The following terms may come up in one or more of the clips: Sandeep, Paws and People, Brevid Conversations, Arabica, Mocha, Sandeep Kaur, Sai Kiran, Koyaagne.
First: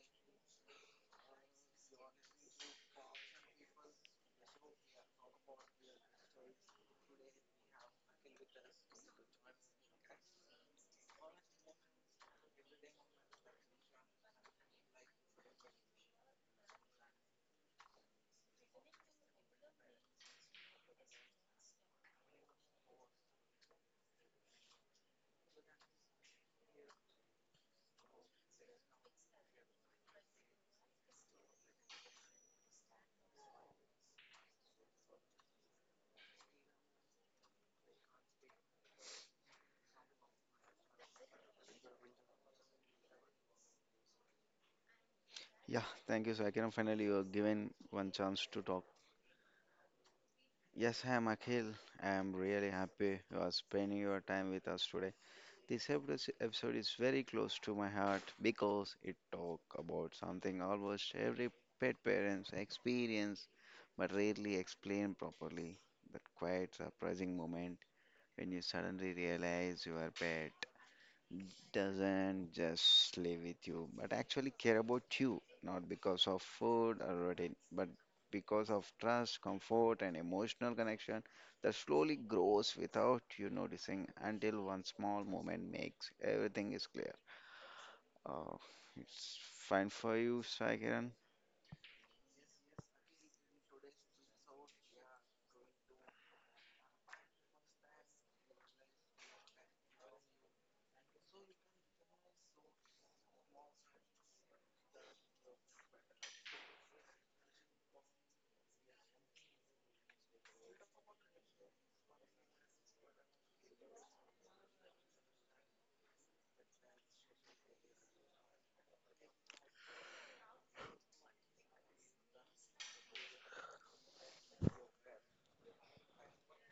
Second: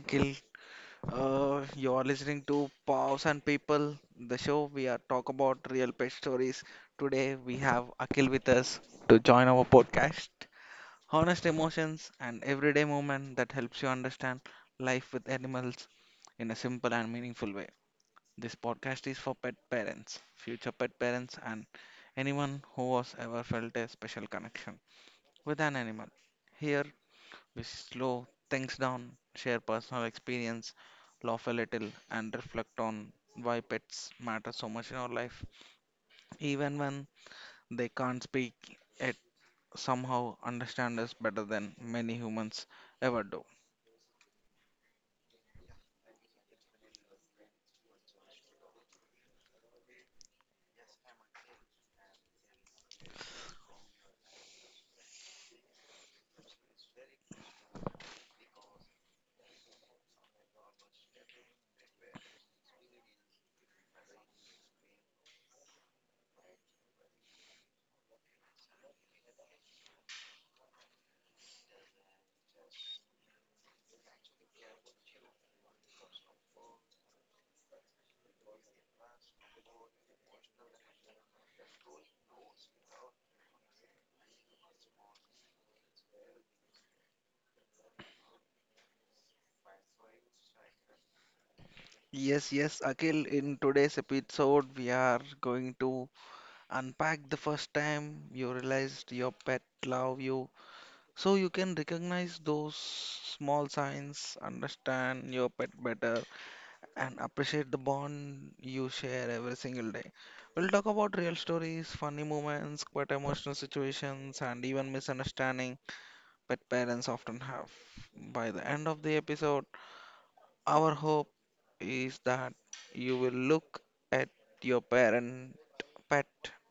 Akhil. You're listening to Paws and People, the show we are talk about real pet stories. Today we have Akhil with us to join our podcast. Honest emotions and everyday moment that helps you understand life with animals in a simple and meaningful way. This podcast is for pet parents, future pet parents, and anyone who has ever felt a special connection with an animal. Here we slow things down, share personal experience, laugh a little, and reflect on why pets matter so much in our life. Even when they can't speak, it somehow understand us better than many humans ever do. I'm really happy you are spending your time with us today. This episode is very close to my heart because it talk about something almost every pet parents experience but rarely explain properly. That quiet surprising moment when you suddenly realize you are pet doesn't just live with you, but actually care about you, not because of food or routine, but because of trust, comfort, and emotional connection that slowly grows without you noticing until one small moment makes everything is clear. Oh, it's fine for you, Sai Kiran. Yes, yes, Akhil, in today's episode, we are going to unpack the first time you realized your pet love you so you can recognize those small signs, understand your pet better, and appreciate the bond you share every single day. We'll talk about real stories, funny moments, quite emotional situations, and even misunderstanding that parents often have. By the end of the episode, our hope is that you will look at your parent pet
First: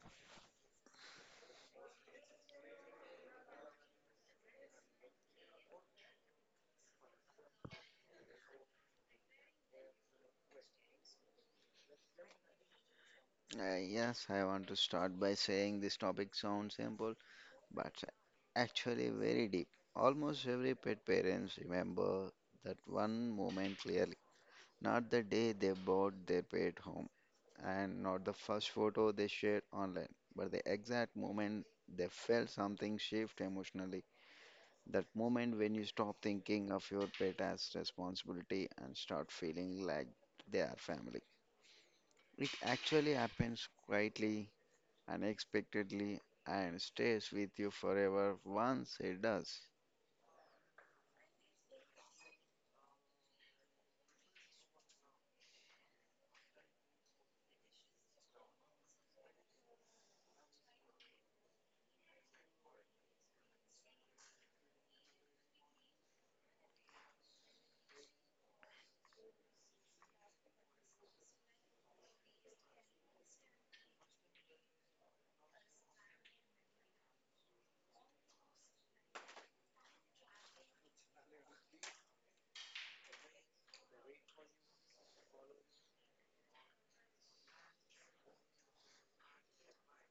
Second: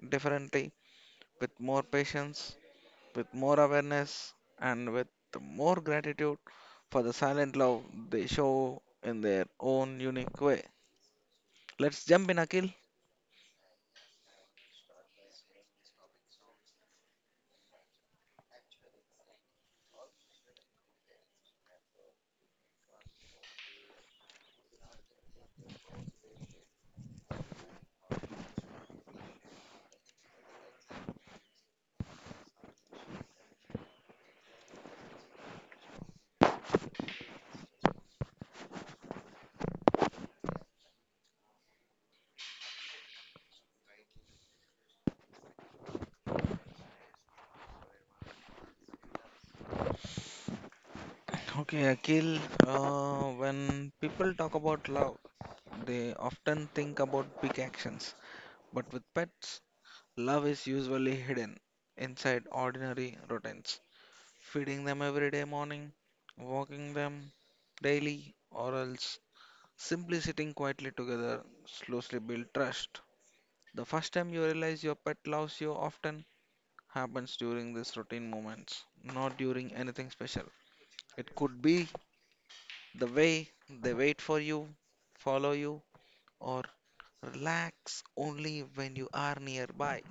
differently with more patience, with more awareness, and with more gratitude for the silent love they show in their own unique way. Let's jump in, Akhil. Yes, I want to start by saying this topic sounds simple, but actually very deep. Almost every pet parents remember that one moment clearly. Not the day they bought their pet home, and not the first photo they shared online, but the exact moment they felt something shift emotionally. That moment when you stop thinking of your pet as responsibility and start feeling like they are family. It actually happens quietly, unexpectedly, and stays with you forever once it does. Okay, Akhil, when people talk about love, they often think about big actions. But with pets, love is usually hidden inside ordinary routines. Feeding them every day morning, walking them daily, or else simply sitting quietly together slowly build trust. The first time you realize your pet loves you often happens during these routine moments, not during anything special. It could be the way they wait for you, follow you, or relax only when you are nearby.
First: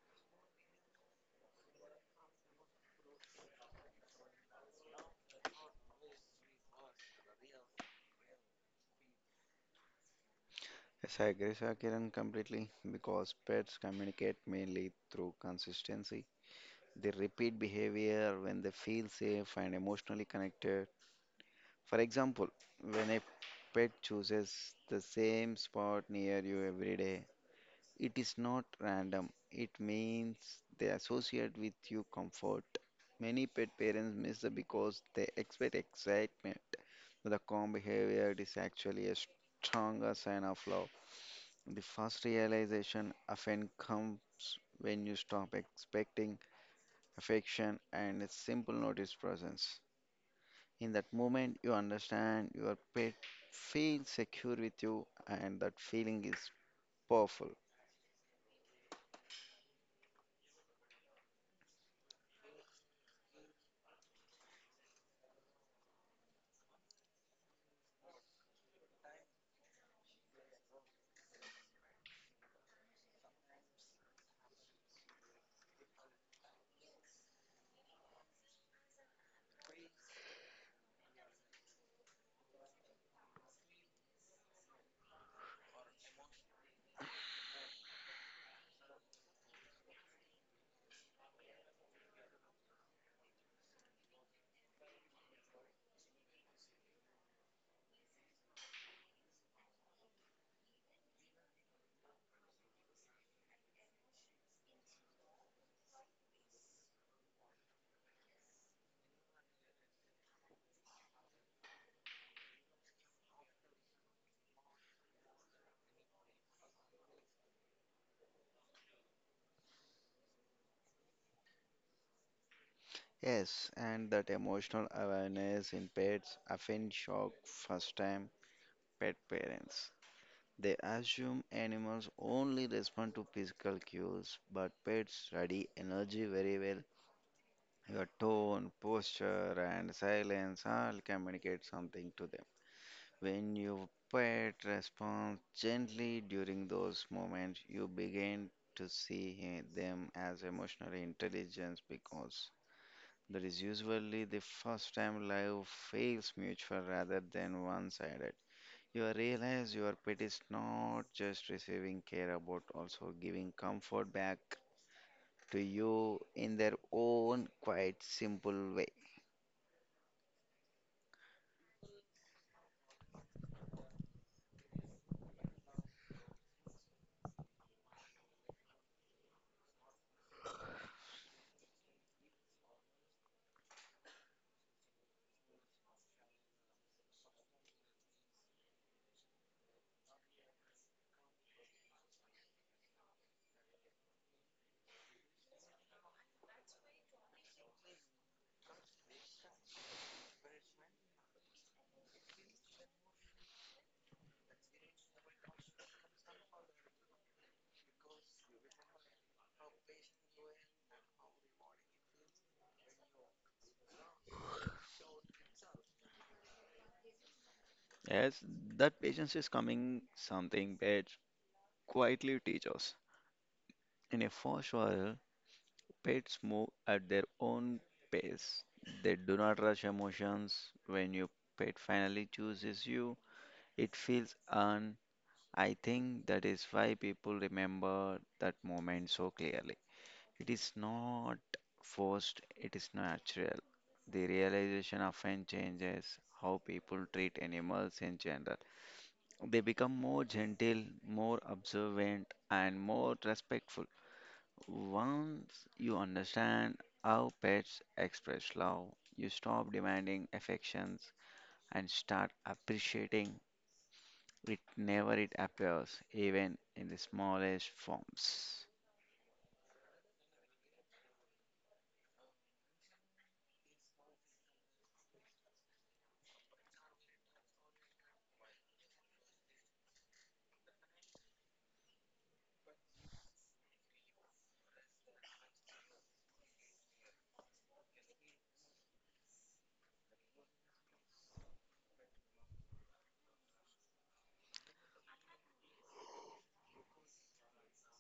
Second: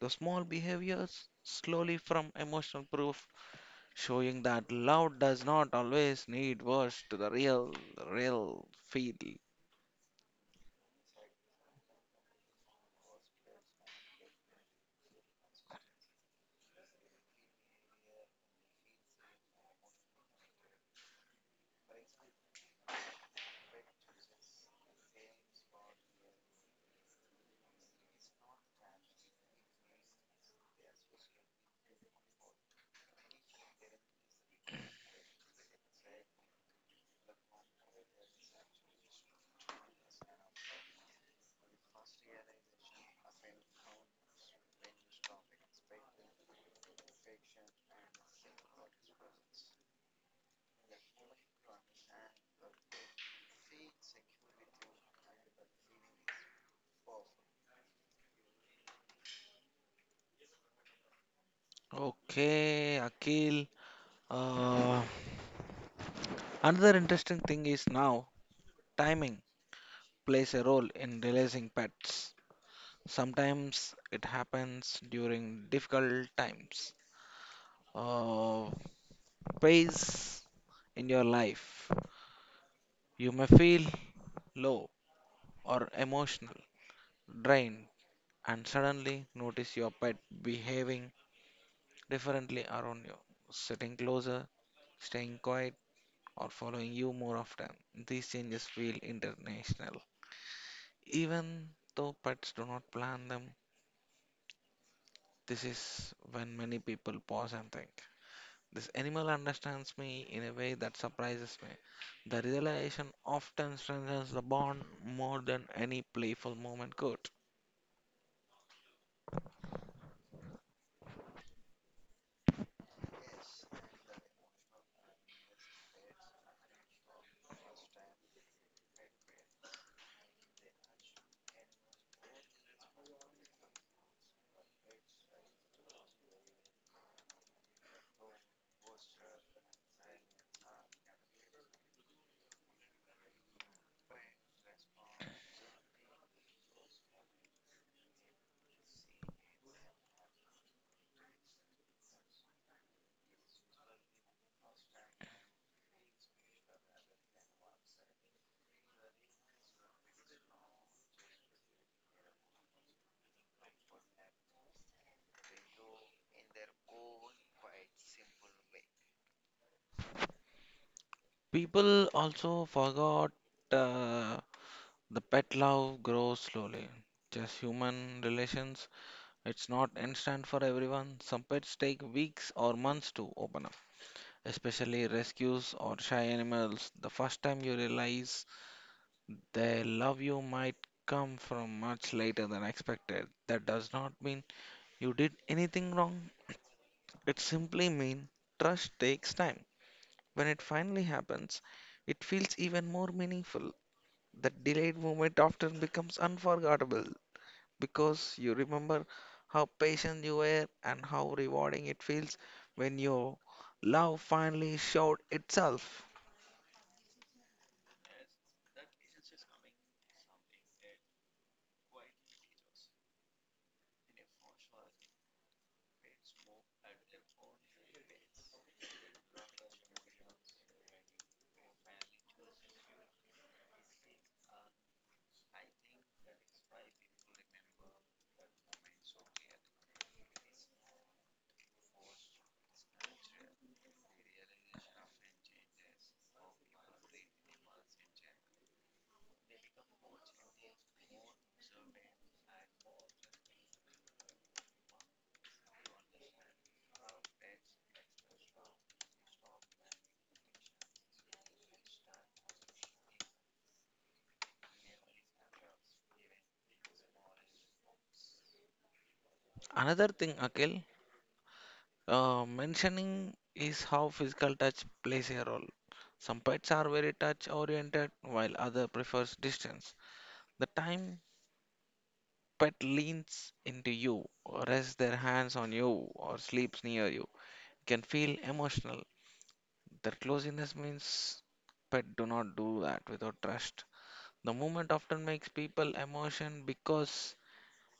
The small behaviors slowly from emotional proof, showing that love does not always need words to the real feel. Yes, I agree, Sir Kiran, completely because pets communicate mainly through consistency. They repeat behavior when they feel safe and emotionally connected. For example, when a pet chooses the same spot near you every day, it is not random. It means they associate with you comfort. Many pet parents miss the because they expect excitement. The calm behavior is actually a stronger sign of love. The first realization often comes when you stop expecting affection, and a simple notice presence. In that moment, you understand your pet feels secure with you, and that feeling is powerful. Okay, Akil. Uh, Another interesting thing is now timing plays a role in releasing pets. Sometimes it happens during difficult times. Uh, Phase in your life. You may feel low or emotional, drained, and suddenly notice your pet behaving differently around you, sitting closer, staying quiet, or following you more often. These changes feel international. Even though pets do not plan them, this is when many people pause and think. This animal understands me in a way that surprises me. The realization often strengthens the bond more than any playful moment could. Yes, and that emotional awareness in pets often shock first time pet parents. They assume animals only respond to physical cues, but pets study energy very well. Your tone, posture, and silence all communicate something to them. When your pet responds gently during those moments, you begin to see them as emotionally intelligent because that is usually the first time love feels mutual rather than one-sided. You realize your pet is not just receiving care but also giving comfort back to you in their own quite simple way. People also forgot uh, the pet love grows slowly. Just human relations, it's not instant for everyone. Some pets take weeks or months to open up, especially rescues or shy animals. The first time you realize their love you might come from much later than expected. That does not mean you did anything wrong. It simply means trust takes time. When it finally happens, it feels even more meaningful. That delayed moment often becomes unforgettable because you remember how patient you were and how rewarding it feels when your love finally showed itself. Yes, that patience is coming something pets quietly teaches. In a fast world, pets move at their own pace. They do not rush emotions. When your pet finally chooses you, it feels earned. I think that is why people remember that moment so clearly. It is not forced, it is natural. The realization often changes how people treat animals in general. They become more gentle, more observant, and more respectful. Once you understand how pets express love, you stop demanding affections and start appreciating it whenever it appears, even in the smallest forms. Another thing, Akhil, mentioning is how physical touch plays a role. Some pets are very touch oriented while other prefers distance. The time pet leans into you or rests their hands on you or sleeps near you can feel emotional. Their closeness means pet do not do that without trust. The movement often makes people emotion because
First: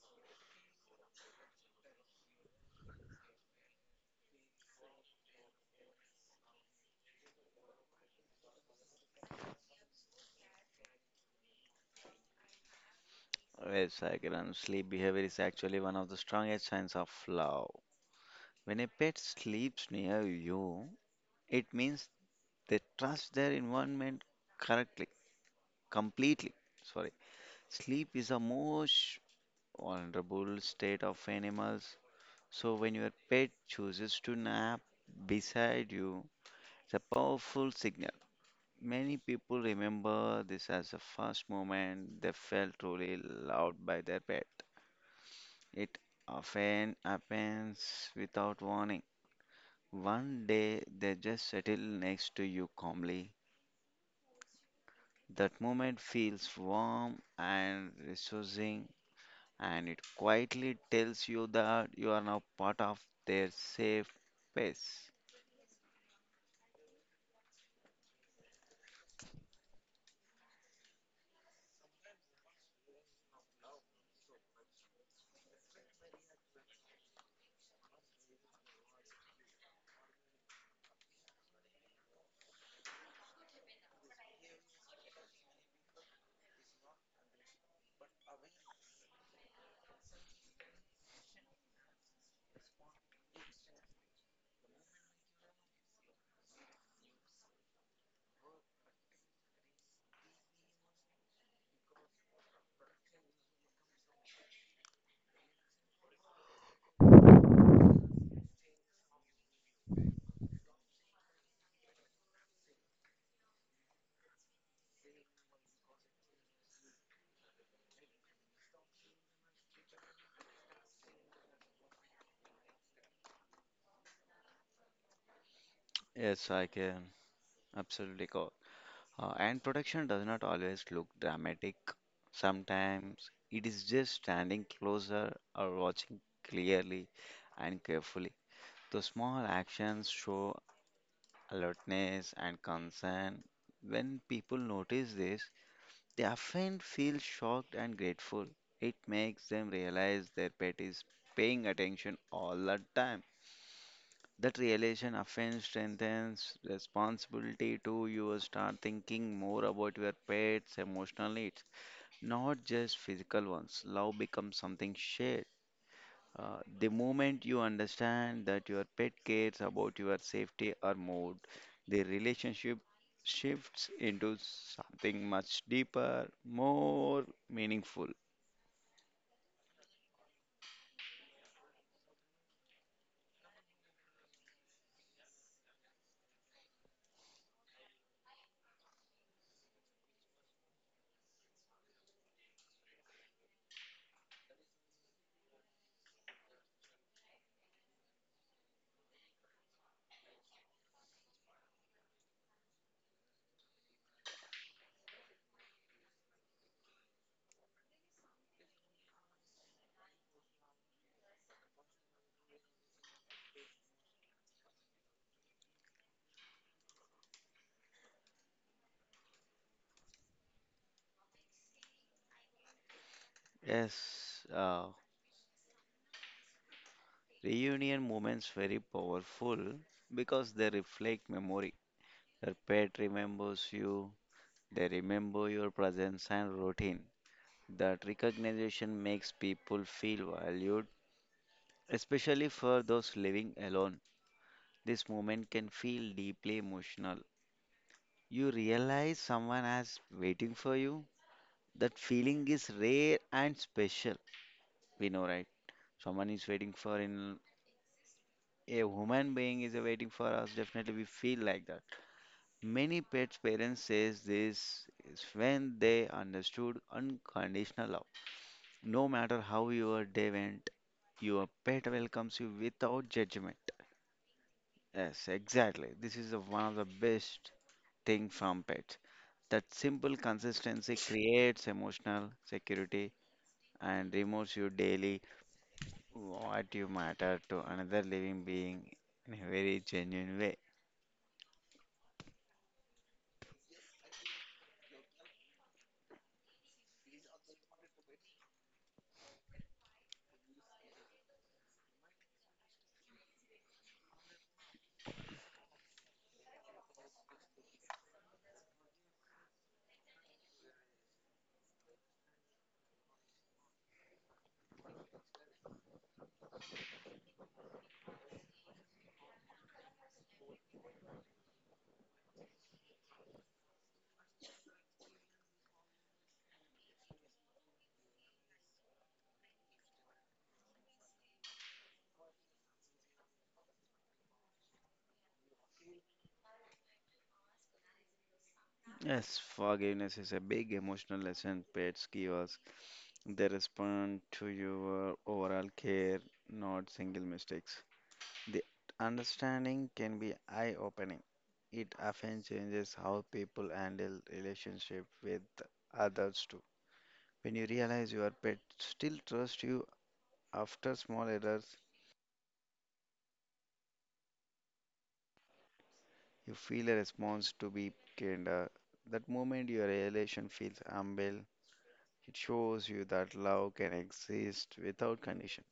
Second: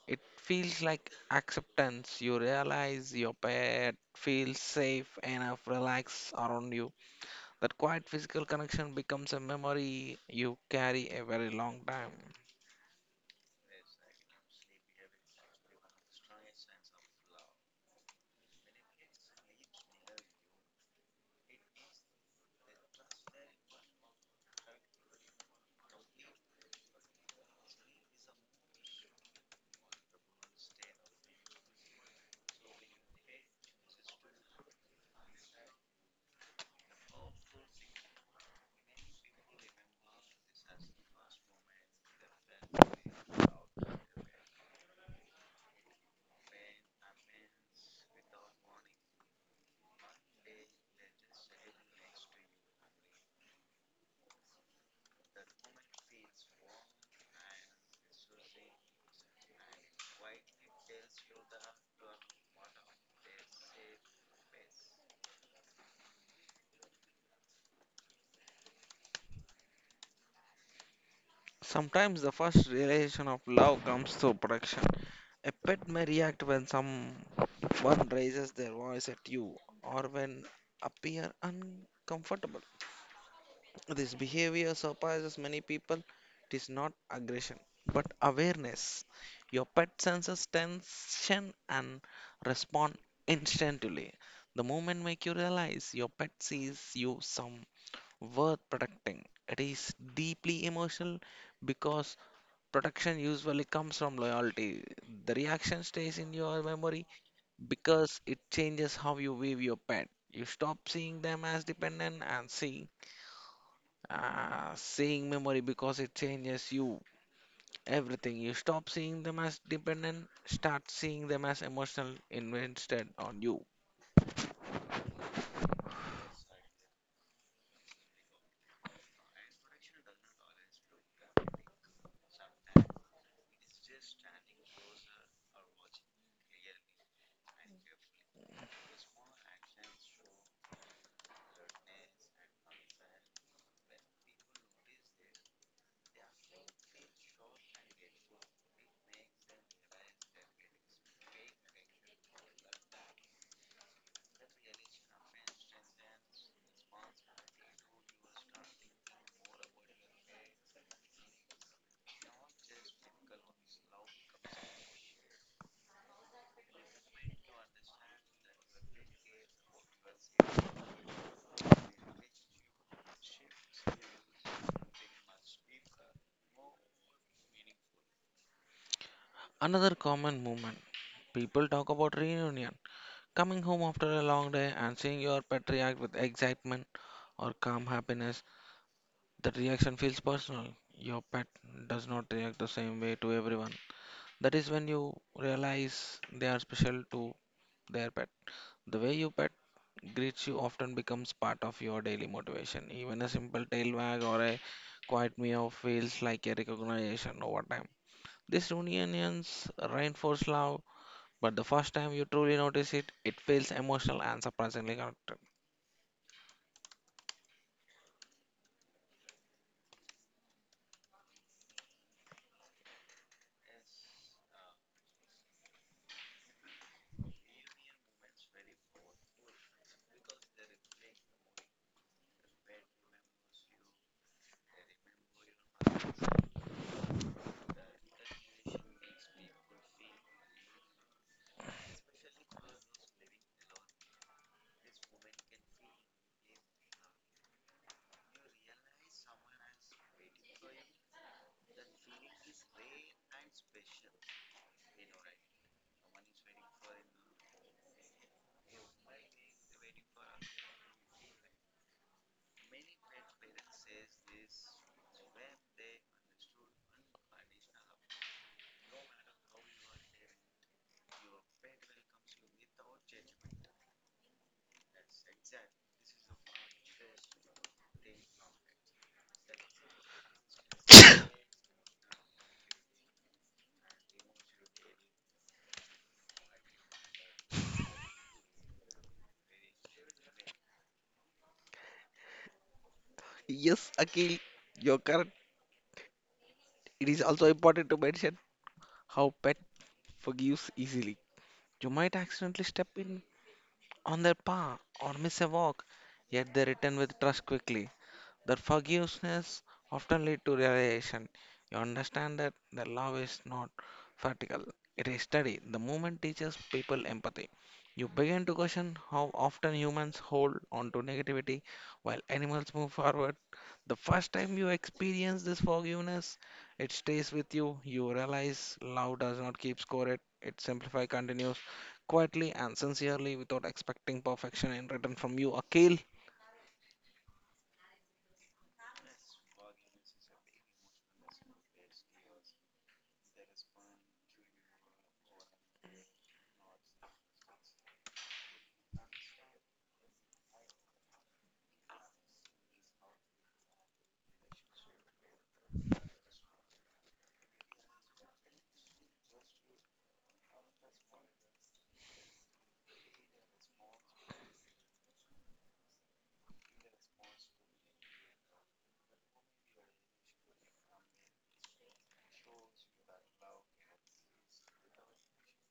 it feels like acceptance. You realize your pet feels safe enough, relax around you. That quiet physical connection becomes a memory you carry a very long time. Yes, I can. And sleep behavior is actually one of the strongest signs of love. When a pet sleeps near you, it means they trust their environment correctly, completely. Sorry. Sleep is the most vulnerable state of animals. So, when your pet chooses to nap beside you, it's a powerful signal. Many people remember this as the first moment they felt truly loved by their pet. It often happens without warning. One day they just settle next to you calmly. That moment feels warm and resourcing, and it quietly tells you that you are now part of their safe space. Sometimes the first realization of love comes through protection. A pet may react when someone raises their voice at you or when appear uncomfortable. This behavior surprises many people. It is not aggression, but awareness. Your pet senses tension and respond instantly. The moment make you realize your pet sees you some worth protecting. It is deeply emotional because protection usually comes from loyalty. The reaction stays in your memory because it changes how you view your pet. You stop seeing them as dependent and see seeing memory because it changes you everything. You stop seeing them as dependent, start seeing them as emotional invested on you. Yes, I can. Absolutely correct. And protection does not always look dramatic. Sometimes it is just standing closer or watching clearly and carefully. The small actions show alertness and concern. When people notice this, they often feel shocked and grateful. It makes them realize their pet is paying attention all the time. That realization often strengthens responsibility too. You start thinking more about your pet's emotional needs, not just physical ones. Love becomes something shared. The moment you understand that your pet cares about your safety or mood, the relationship shifts into something much deeper, more meaningful. Another common movement people talk about reunion. Coming home after a long day and seeing your pet react with excitement or calm happiness, that reaction feels personal. Your pet does not react the same way to everyone. That is when you realize they are special to their pet. The way your pet greets you often becomes part of your daily motivation. Even a simple tail wag or a quiet meow feels like a recognition over time. These reunions reinforce love, but the first time you truly notice it, it feels emotional and surprisingly connected. Yes, reunion moments very powerful because they reflect memory. Your pet remembers you, they remember your presence and routine. That recognition makes people feel valued, especially for those living alone. This moment can feel deeply emotional. You realize someone is waiting for you. That feeling is rare and special. We know, right? Someone is waiting for in a human being is waiting for us. Definitely, we feel like that. Many pets parents says this is when they understood unconditional love. No matter how your day went, your pet welcomes you without judgment. Yes, exactly. This is the one of the best thing from pets. That simple consistency creates emotional security and removes you daily what you matter to another living being in a very genuine way. Yes, Akhil, you're correct. It is also important to mention how pet forgives easily. You might accidentally step in on their paw or miss a walk, yet they return with trust quickly. That forgiveness often lead to realization. You understand that the love is not vertical; it is steady. The movement teaches people empathy. You begin to question how often humans hold on to negativity while animals move forward. The first time you experience this forgiveness, it stays with you. You realize love does not keep score; it simplifies, continues quietly and sincerely without expecting perfection in return from you, Akil. Yes, forgiveness is a big emotional lesson pets give us. They respond to your overall care, not single mistakes. The understanding can be eye-opening. It often changes how people handle relationship with others too. When you realize your pet still trusts you after small errors, you feel a response to be kinder. That moment your relation feels humble. It shows you that love can exist without condition.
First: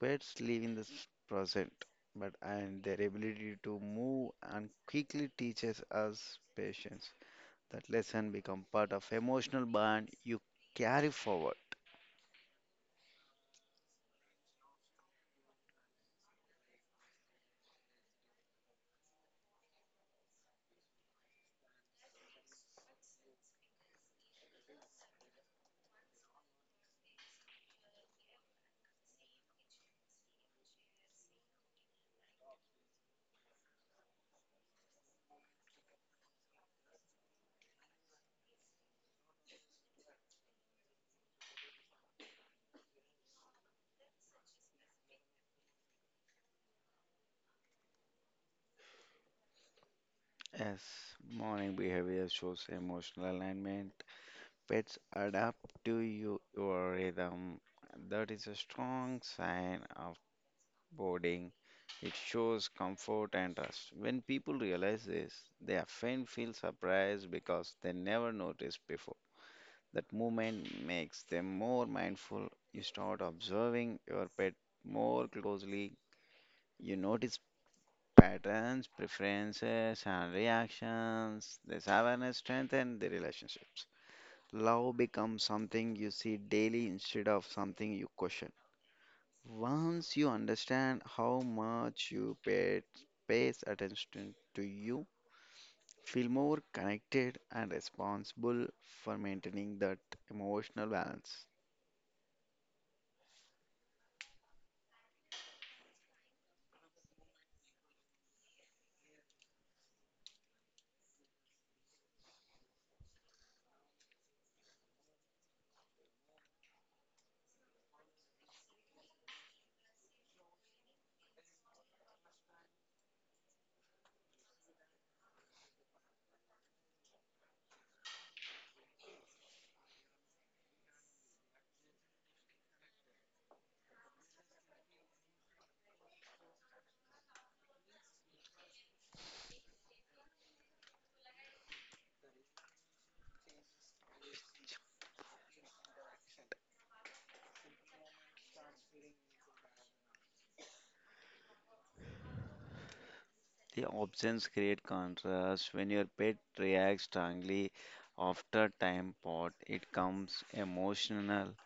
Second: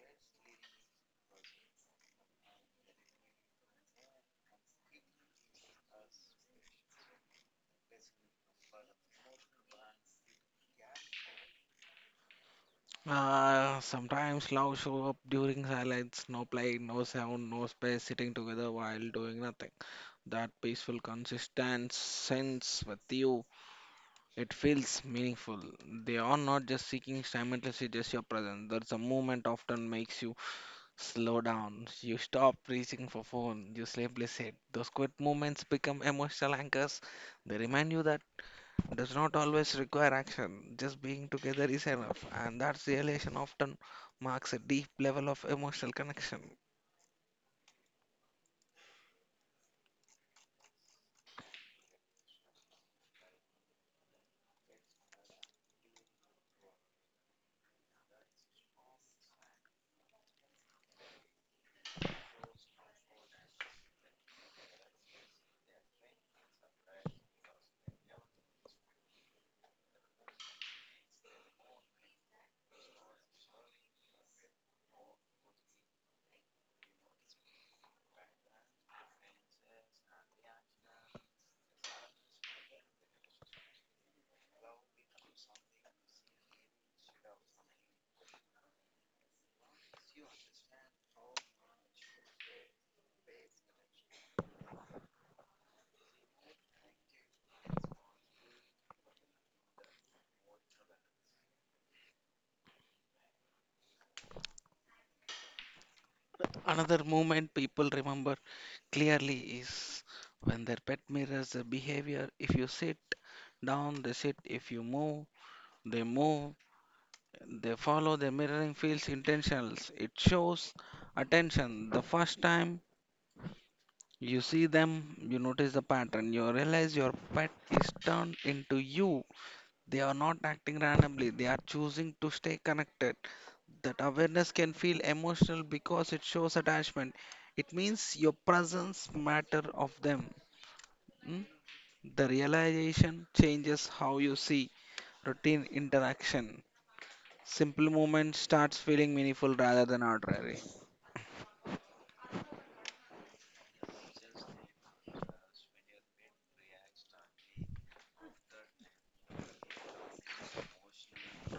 Pets live in the present, but and their ability to move and quickly teaches us patience. That lesson become part of emotional bond you carry forward. Sometimes love show up during silence, no play, no sound, no space, sitting together while doing nothing. That peaceful, consistent sense with you, it feels meaningful. They are not just seeking simultaneously just your presence. There's a moment often makes you slow down. You stop reaching for phone. You sleepily sit. Those quiet moments become emotional anchors. They remind you that does not always require action. Just being together is enough, and that realization often marks a deep level of emotional connection. Yes, morning behavior shows emotional alignment. Pets adapt to you, your rhythm. That is a strong sign of boarding. It shows comfort and trust. When people realize this, they often feel surprised because they never noticed before. That movement makes them more mindful. You start observing your pet more closely. You notice patterns, preferences, and reactions. This awareness strengthens the relationships. Love becomes something you see daily instead of something you question. Once you understand how much your pet pays attention to you, feel more connected and responsible for maintaining that emotional balance. Another moment people remember clearly is when their pet mirrors their behavior. If you sit down, they sit. If you move. They follow the mirroring feels intentional. It shows attention. The first time you see them, you notice the pattern. You realize your pet is turned into you. They are not acting randomly, they are choosing to stay connected. That awareness can feel emotional because it shows attachment. It means your presence matter of them. mm? The realization changes how you see routine interaction. Simple movement starts feeling meaningful rather than arbitrary. The options create contrast. When your pet reacts strongly after time pot, it comes emotional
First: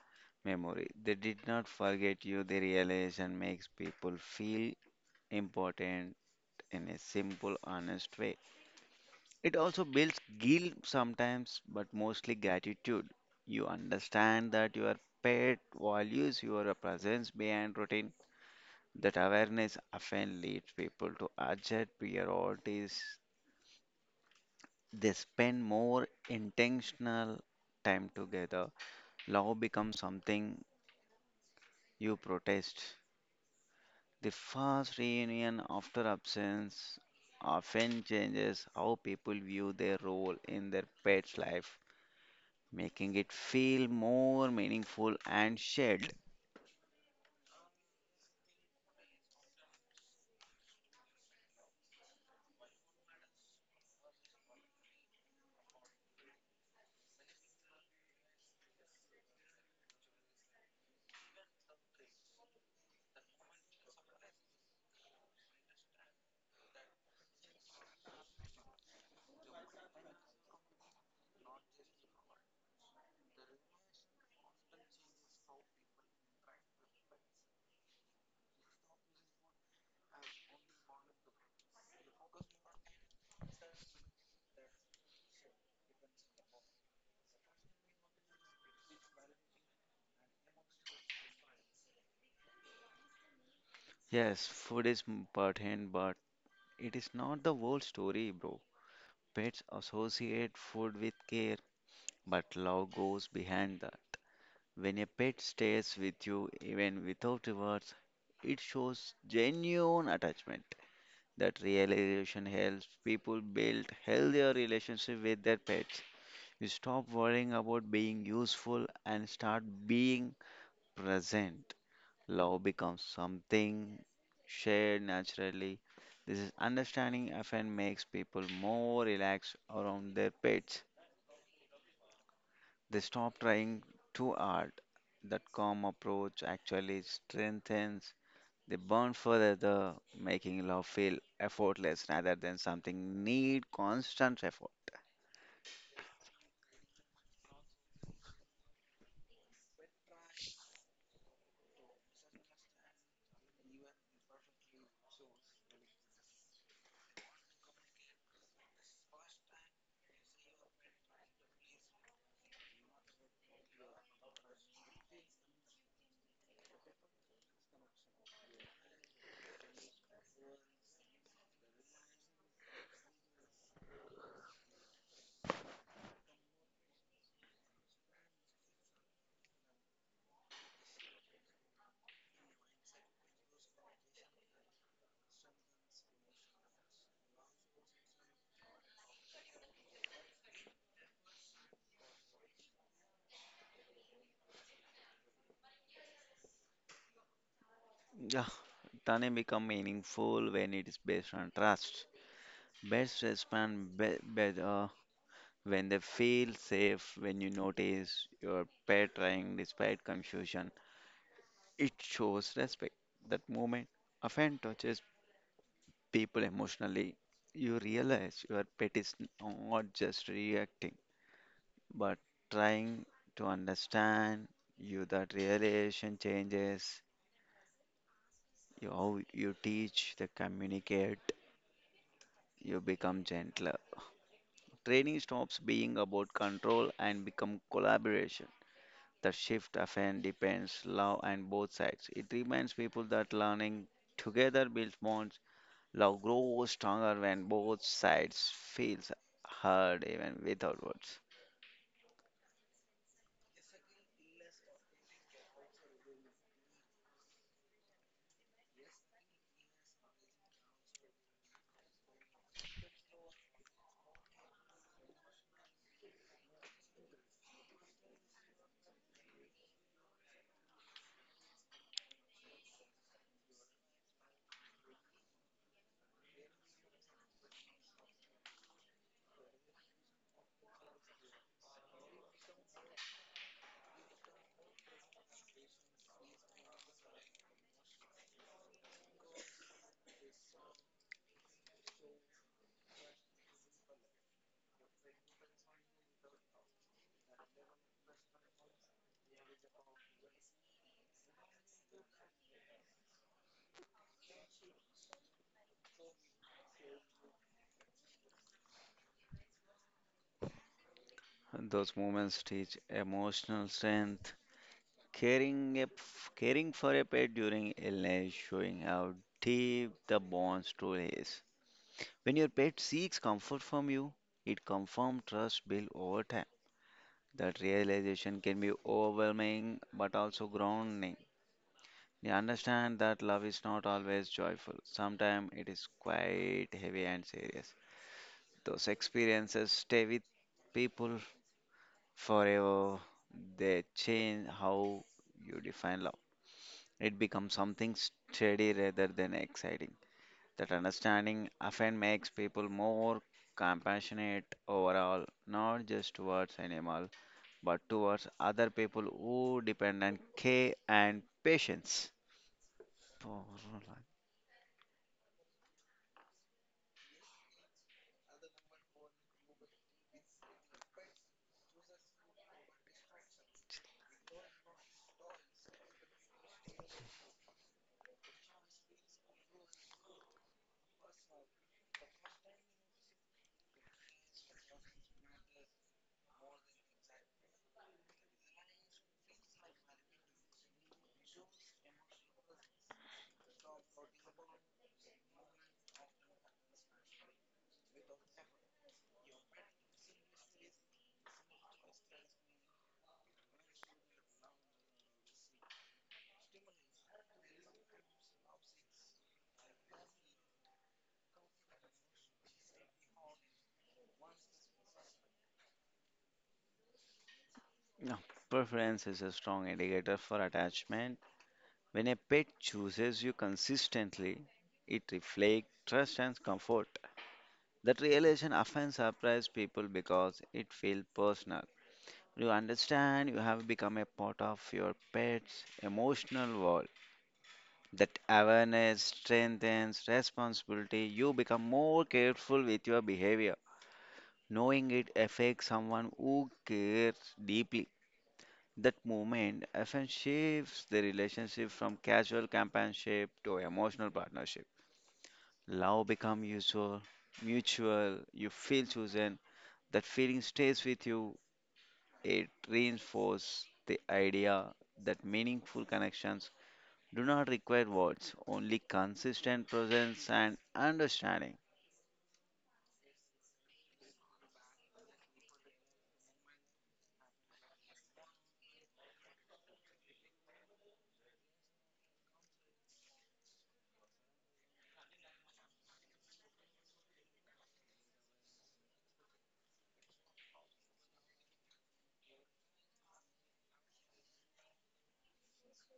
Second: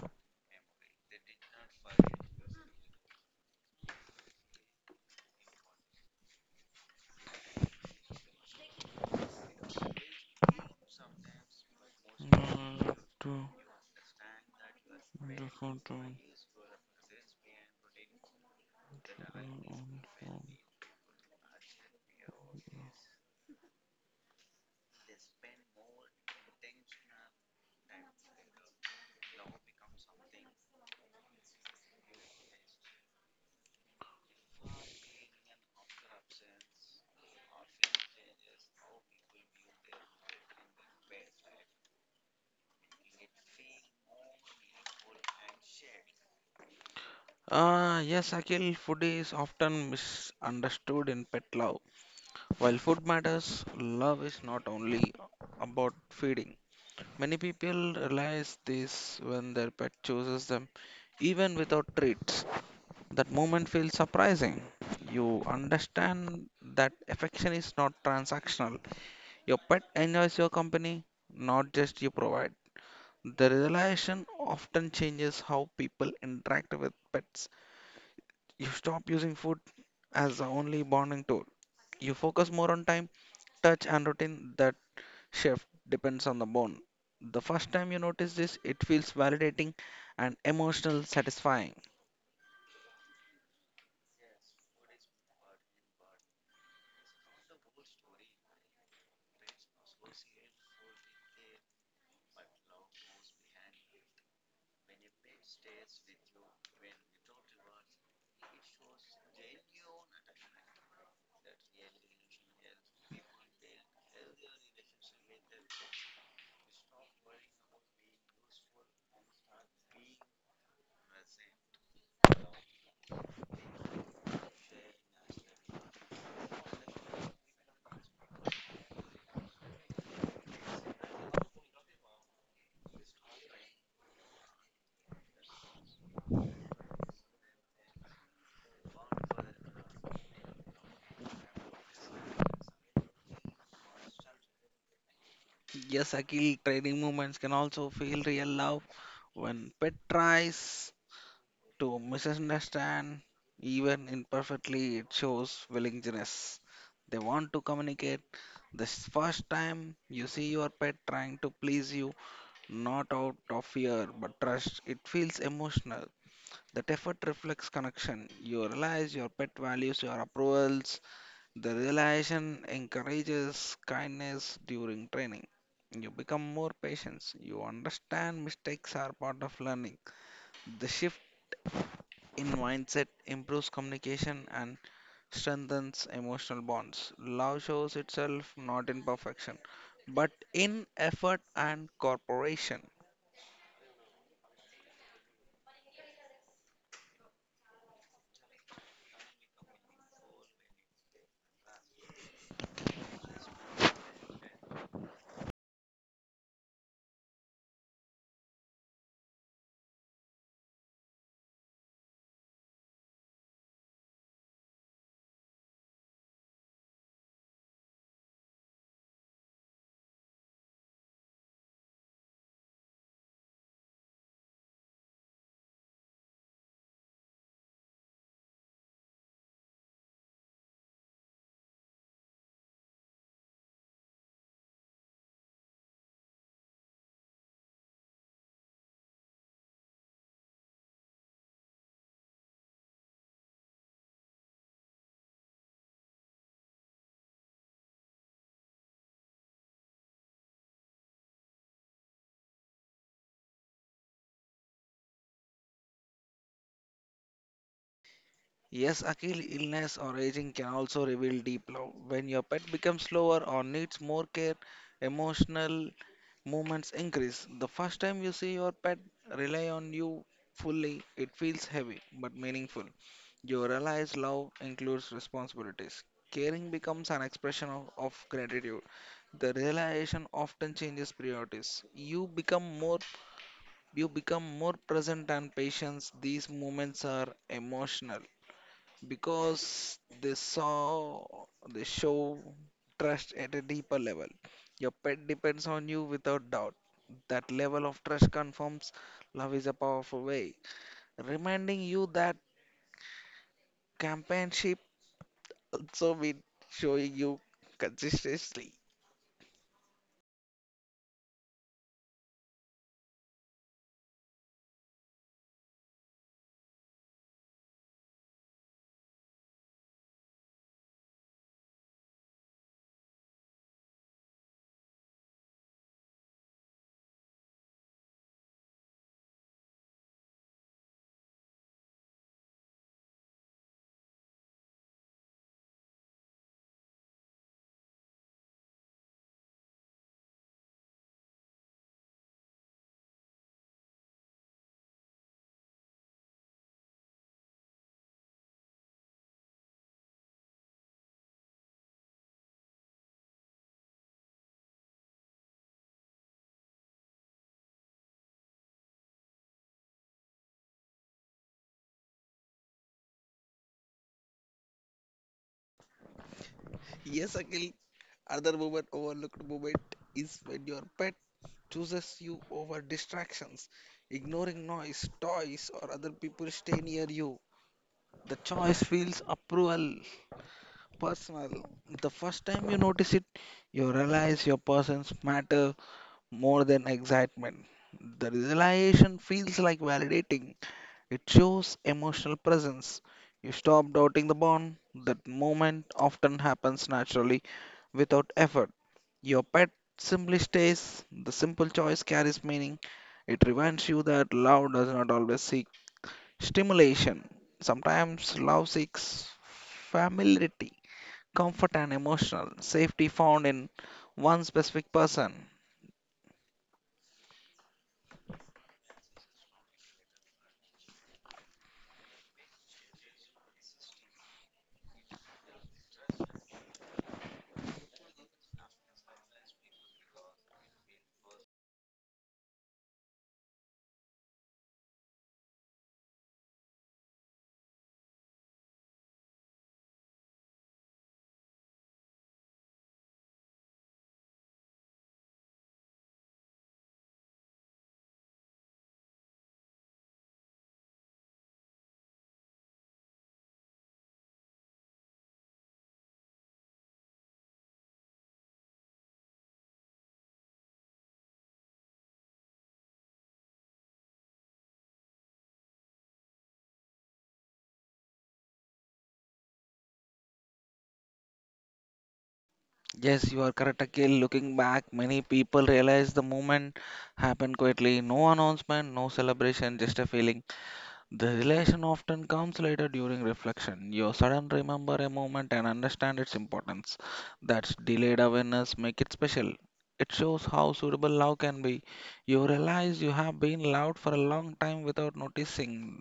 memory. They did not forget you. The realization makes people feel important in a simple, honest way. It also builds guilt sometimes, but mostly Mm, gratitude. to- You understand that your pet to- to- to- values your presence behind routine. That awareness to- often leads people to adjust priorities. They spend more intentional time together. Love becomes something you protest. The first reunion after absence often changes how people view their role in their pet's life, making it feel more meaningful and shared. yes, Akhil, food is often misunderstood in pet love. While food matters, love is not only about feeding. Many people realize this when their pet chooses them, even without treats. That moment feels surprising. You understand that affection is not transactional. Your pet enjoys your company, not just you provide. The realization often changes how people interact with pets. You stop using food as the only bonding tool. You focus more on time, touch, and routine that shift depends on the bone. The first time you notice this, it feels validating and emotional satisfying. Yes, food is important, but it is not the whole story, bro. Pets associate food with care, but love goes behind that. When a pet stays with you even without words, it shows genuine attachment. That realization helps people build healthier relationship with their pets. You stop worrying about being useful and start being present. Love becomes something shared naturally. This is understanding often makes people more relaxed around their pets. They stop trying too hard. That calm approach actually strengthens the bond further, making love feel effortless rather than something need constant effort. Yes, Akil, trading movements can also feel real love when pet tries to misunderstand, even imperfectly, it shows willingness. They want to communicate. This first time you see your pet trying to please you, not out of fear but trust, it feels emotional. That effort reflects connection. You realize your pet values your approvals. The realization encourages kindness during training. You become more patient. You understand mistakes are part of learning. The shift in mindset improves communication and strengthens emotional bonds. Love shows itself not in perfection, but in effort and cooperation. Yeah, Tane become meaningful when it is based on trust. Best respond better when they feel safe, when you notice your pet trying despite confusion. It shows respect. That moment often touches people emotionally, you realize your pet is not just reacting, but trying to understand you. That realization changes you, how you teach, the communicate, you become gentler. Training stops being about control and become collaboration. The shift often depends love and both sides. It reminds people that learning together builds bonds. Love grows stronger when both sides feels heard even without words. Yes, Akil, illness or aging can also reveal deep love. When your pet becomes slower or needs more care, emotional movements increase. The first time you see your pet rely on you fully, it feels heavy but meaningful. You realize love includes responsibilities. Caring becomes an expression of gratitude. The realization often changes priorities. You become more present and patient. These moments are emotional because they show trust at a deeper level. Your pet depends on you without doubt. That level of trust confirms love is a powerful way. Reminding you that companionship also means showing you consistently. Those moments teach emotional strength. Caring, a, Caring for a pet during illness, showing how deep the bond truly is. When your pet seeks comfort from you, it confirms trust built over time. That realization can be overwhelming but also grounding. They understand that love is not always joyful. Sometimes it is quite heavy and serious. Those experiences stay with people forever. They change how you define love. It becomes something steady rather than exciting. That understanding often makes people more compassionate overall, not just towards animals, but towards other people who depend on care and patience. Yes, Akhil, other moment overlooked moment is when your pet chooses you over distractions, ignoring noise, toys, or other people stay near you. The choice feels approval, personal. The first time you notice it, you realize your persons matter more than excitement. The realization feels like validating. It shows emotional presence. You stop doubting the bond. That moment often happens naturally without effort. Your pet simply stays. The simple choice carries meaning. It reminds you that love does not always seek stimulation. Sometimes love seeks familiarity, comfort, and emotional safety found in one specific person. No, preference is a strong indicator for attachment. When a pet chooses you consistently, it reflects trust and comfort. That realization often surprises people because it feels personal. You understand you have become a part of your pet's emotional world. That awareness strengthens responsibility. You become more careful with your behavior, knowing it affects someone who cares deeply. That moment often shifts the relationship from casual companionship to emotional partnership. Love become usual, mutual, you feel chosen. That feeling stays with you. It reinforces the idea that meaningful connections do not require words, only consistent presence and understanding. Yes, you are correct, Akhil. Looking back, many people realize the moment happened quietly. No announcement, no celebration, just a feeling. The relation often comes later during reflection. You suddenly remember a moment and understand its importance. That's delayed awareness make it special. It shows how suitable love can be. You realize you have been loved for a long time without noticing.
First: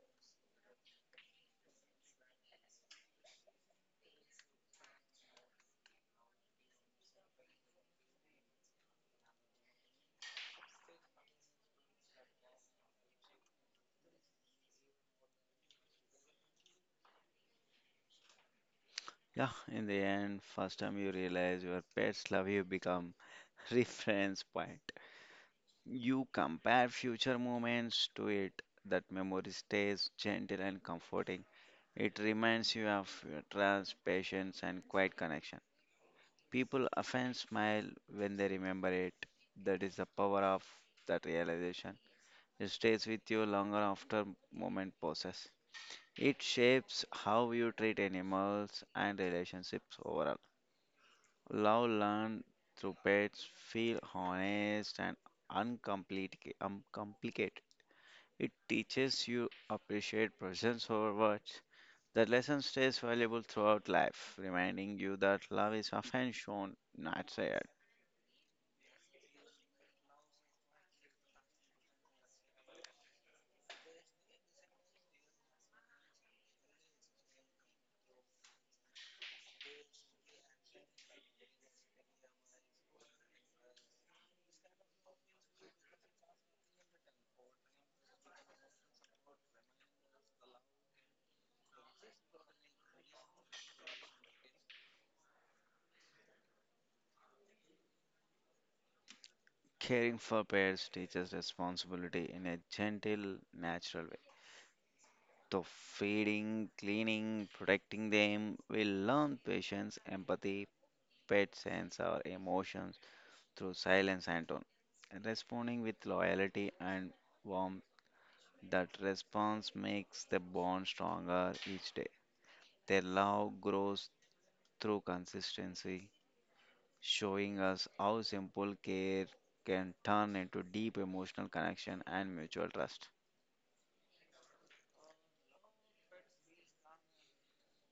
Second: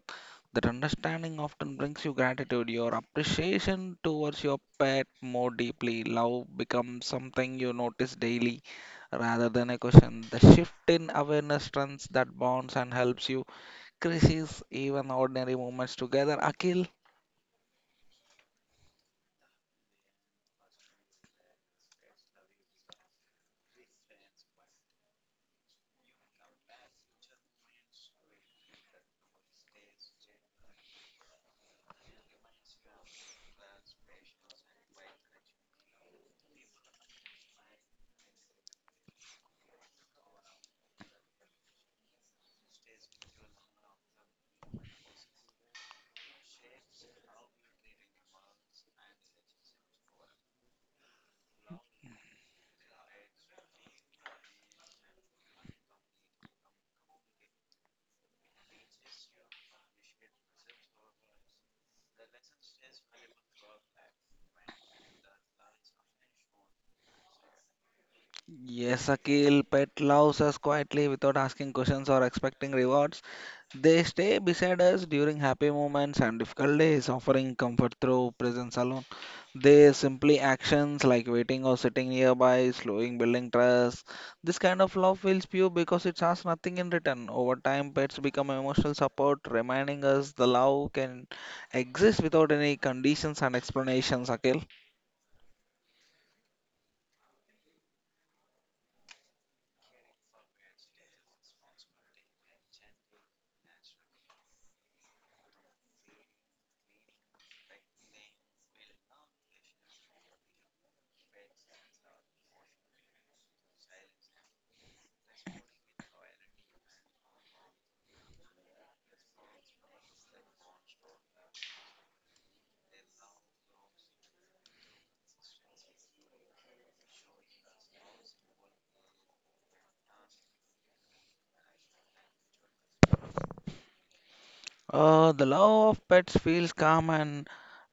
That understanding often brings you gratitude, your appreciation towards your pet more deeply. Love becomes something you notice daily rather than a question. The shift in awareness strengthens that bonds and helps you crisis, even ordinary moments together. Akil? Yeah, in the end, first time you realize your pets love you become reference point. You compare future moments to it. That memory stays gentle and comforting. It reminds you of your trust, patience, and quiet connection. People often smile when they remember it. That is the power of that realization. It stays with you longer after moment passes. It shapes how you treat animals and relationships overall. Love learned through pets feel honest and uncomplicated. It teaches you appreciate presence over words. The lesson stays valuable throughout life, reminding you that love is often shown, not said. Yes, Akil. Pet loves us quietly without asking questions or expecting rewards. They stay beside us during happy moments and difficult days, offering comfort through presence alone. They simply actions like waiting or sitting nearby, slowing building trust. This kind of love feels pure because it asks nothing in return. Over time, pets become emotional support, reminding us the love can exist without any conditions and explanations, Akil. Caring for pets teaches responsibility in a gentle, natural way. Through feeding, cleaning, protecting them, we learn patience, empathy, pet sense our emotions through silence and tone. Responding with loyalty and warmth, that response makes the bond stronger each day. Their love grows through consistency, showing us how simple care can turn into deep emotional connection and mutual trust. The love of pets feels calm and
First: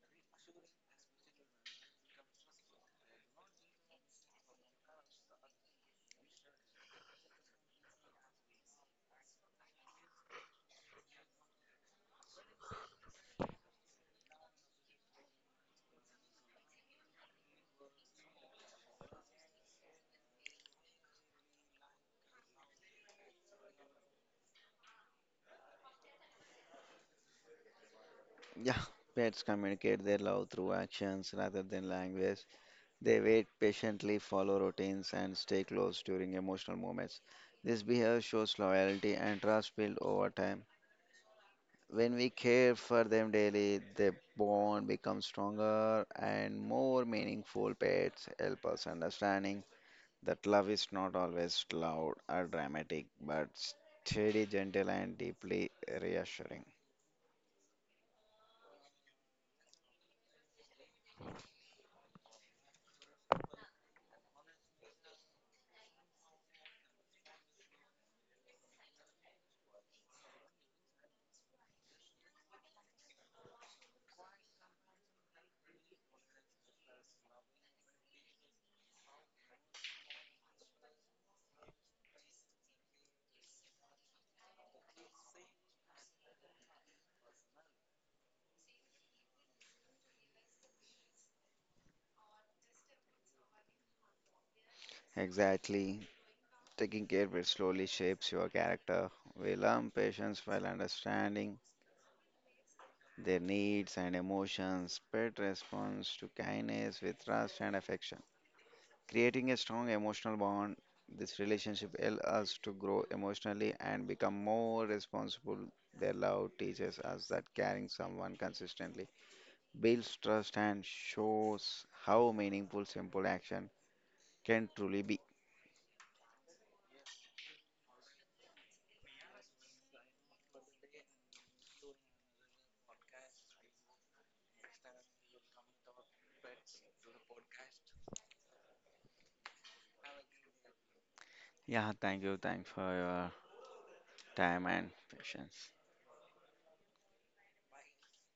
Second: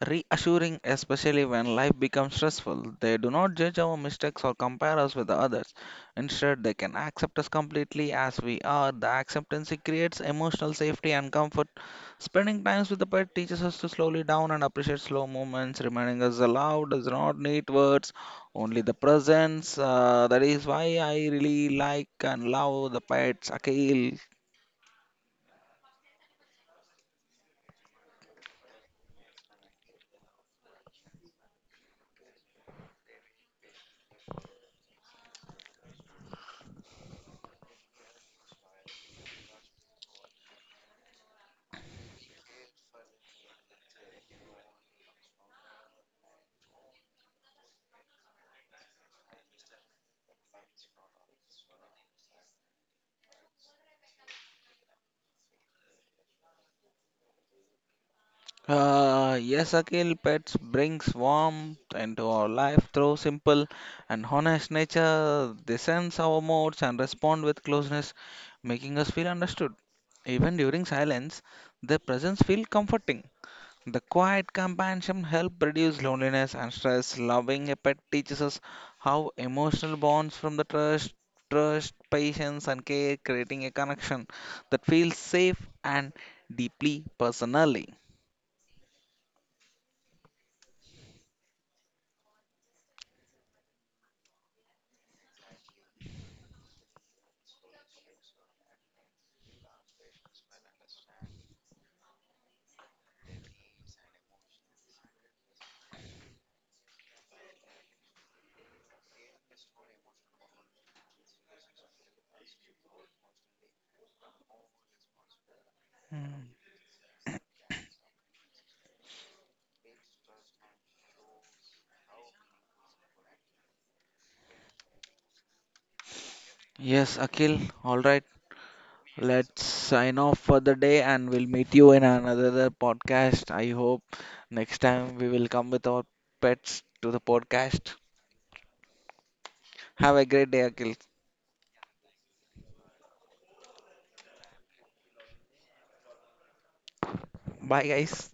reassuring, especially when life becomes stressful. They do not judge our mistakes or compare us with others. Instead, they can accept us completely as we are. The acceptance creates emotional safety and comfort. Spending time with the pet teaches us to slowly down and appreciate slow moments, reminding us the love does not need words, only the presence. That is why I really like and love the pets, Akil. Yeah, pets communicate their love through actions rather than language. They wait patiently, follow routines, and stay close during emotional moments. This behavior shows loyalty and trust built over time. When we care for them daily, the bond becomes stronger and more meaningful. Pets help us understanding that love is not always loud or dramatic, but steady, gentle, and deeply reassuring. Yes, Akhil, pets brings warmth into our life through simple and honest nature. They sense our moods and respond with closeness, making us feel understood. Even during silence, their presence feels comforting. The quiet companionship helps reduce loneliness and stress. Loving a pet teaches us how emotional bonds from the trust, patience, and care, creating a connection that feels safe and deeply personally. Exactly. Taking care of it slowly shapes your character. We learn patience while understanding their needs and emotions. Pet responds to kindness with trust and affection, creating a strong emotional bond. This relationship helps us to grow emotionally and become more responsible. Their love teaches us that caring someone consistently builds trust and shows how meaningful simple action can truly be. Yes, Akhil. All right. Let's sign off for the day and we'll meet you in another podcast. I hope next time we will come with our pets to the podcast. Have a great day, Akhil. Yeah, thank you. Thanks for your time and patience. Bye, guys.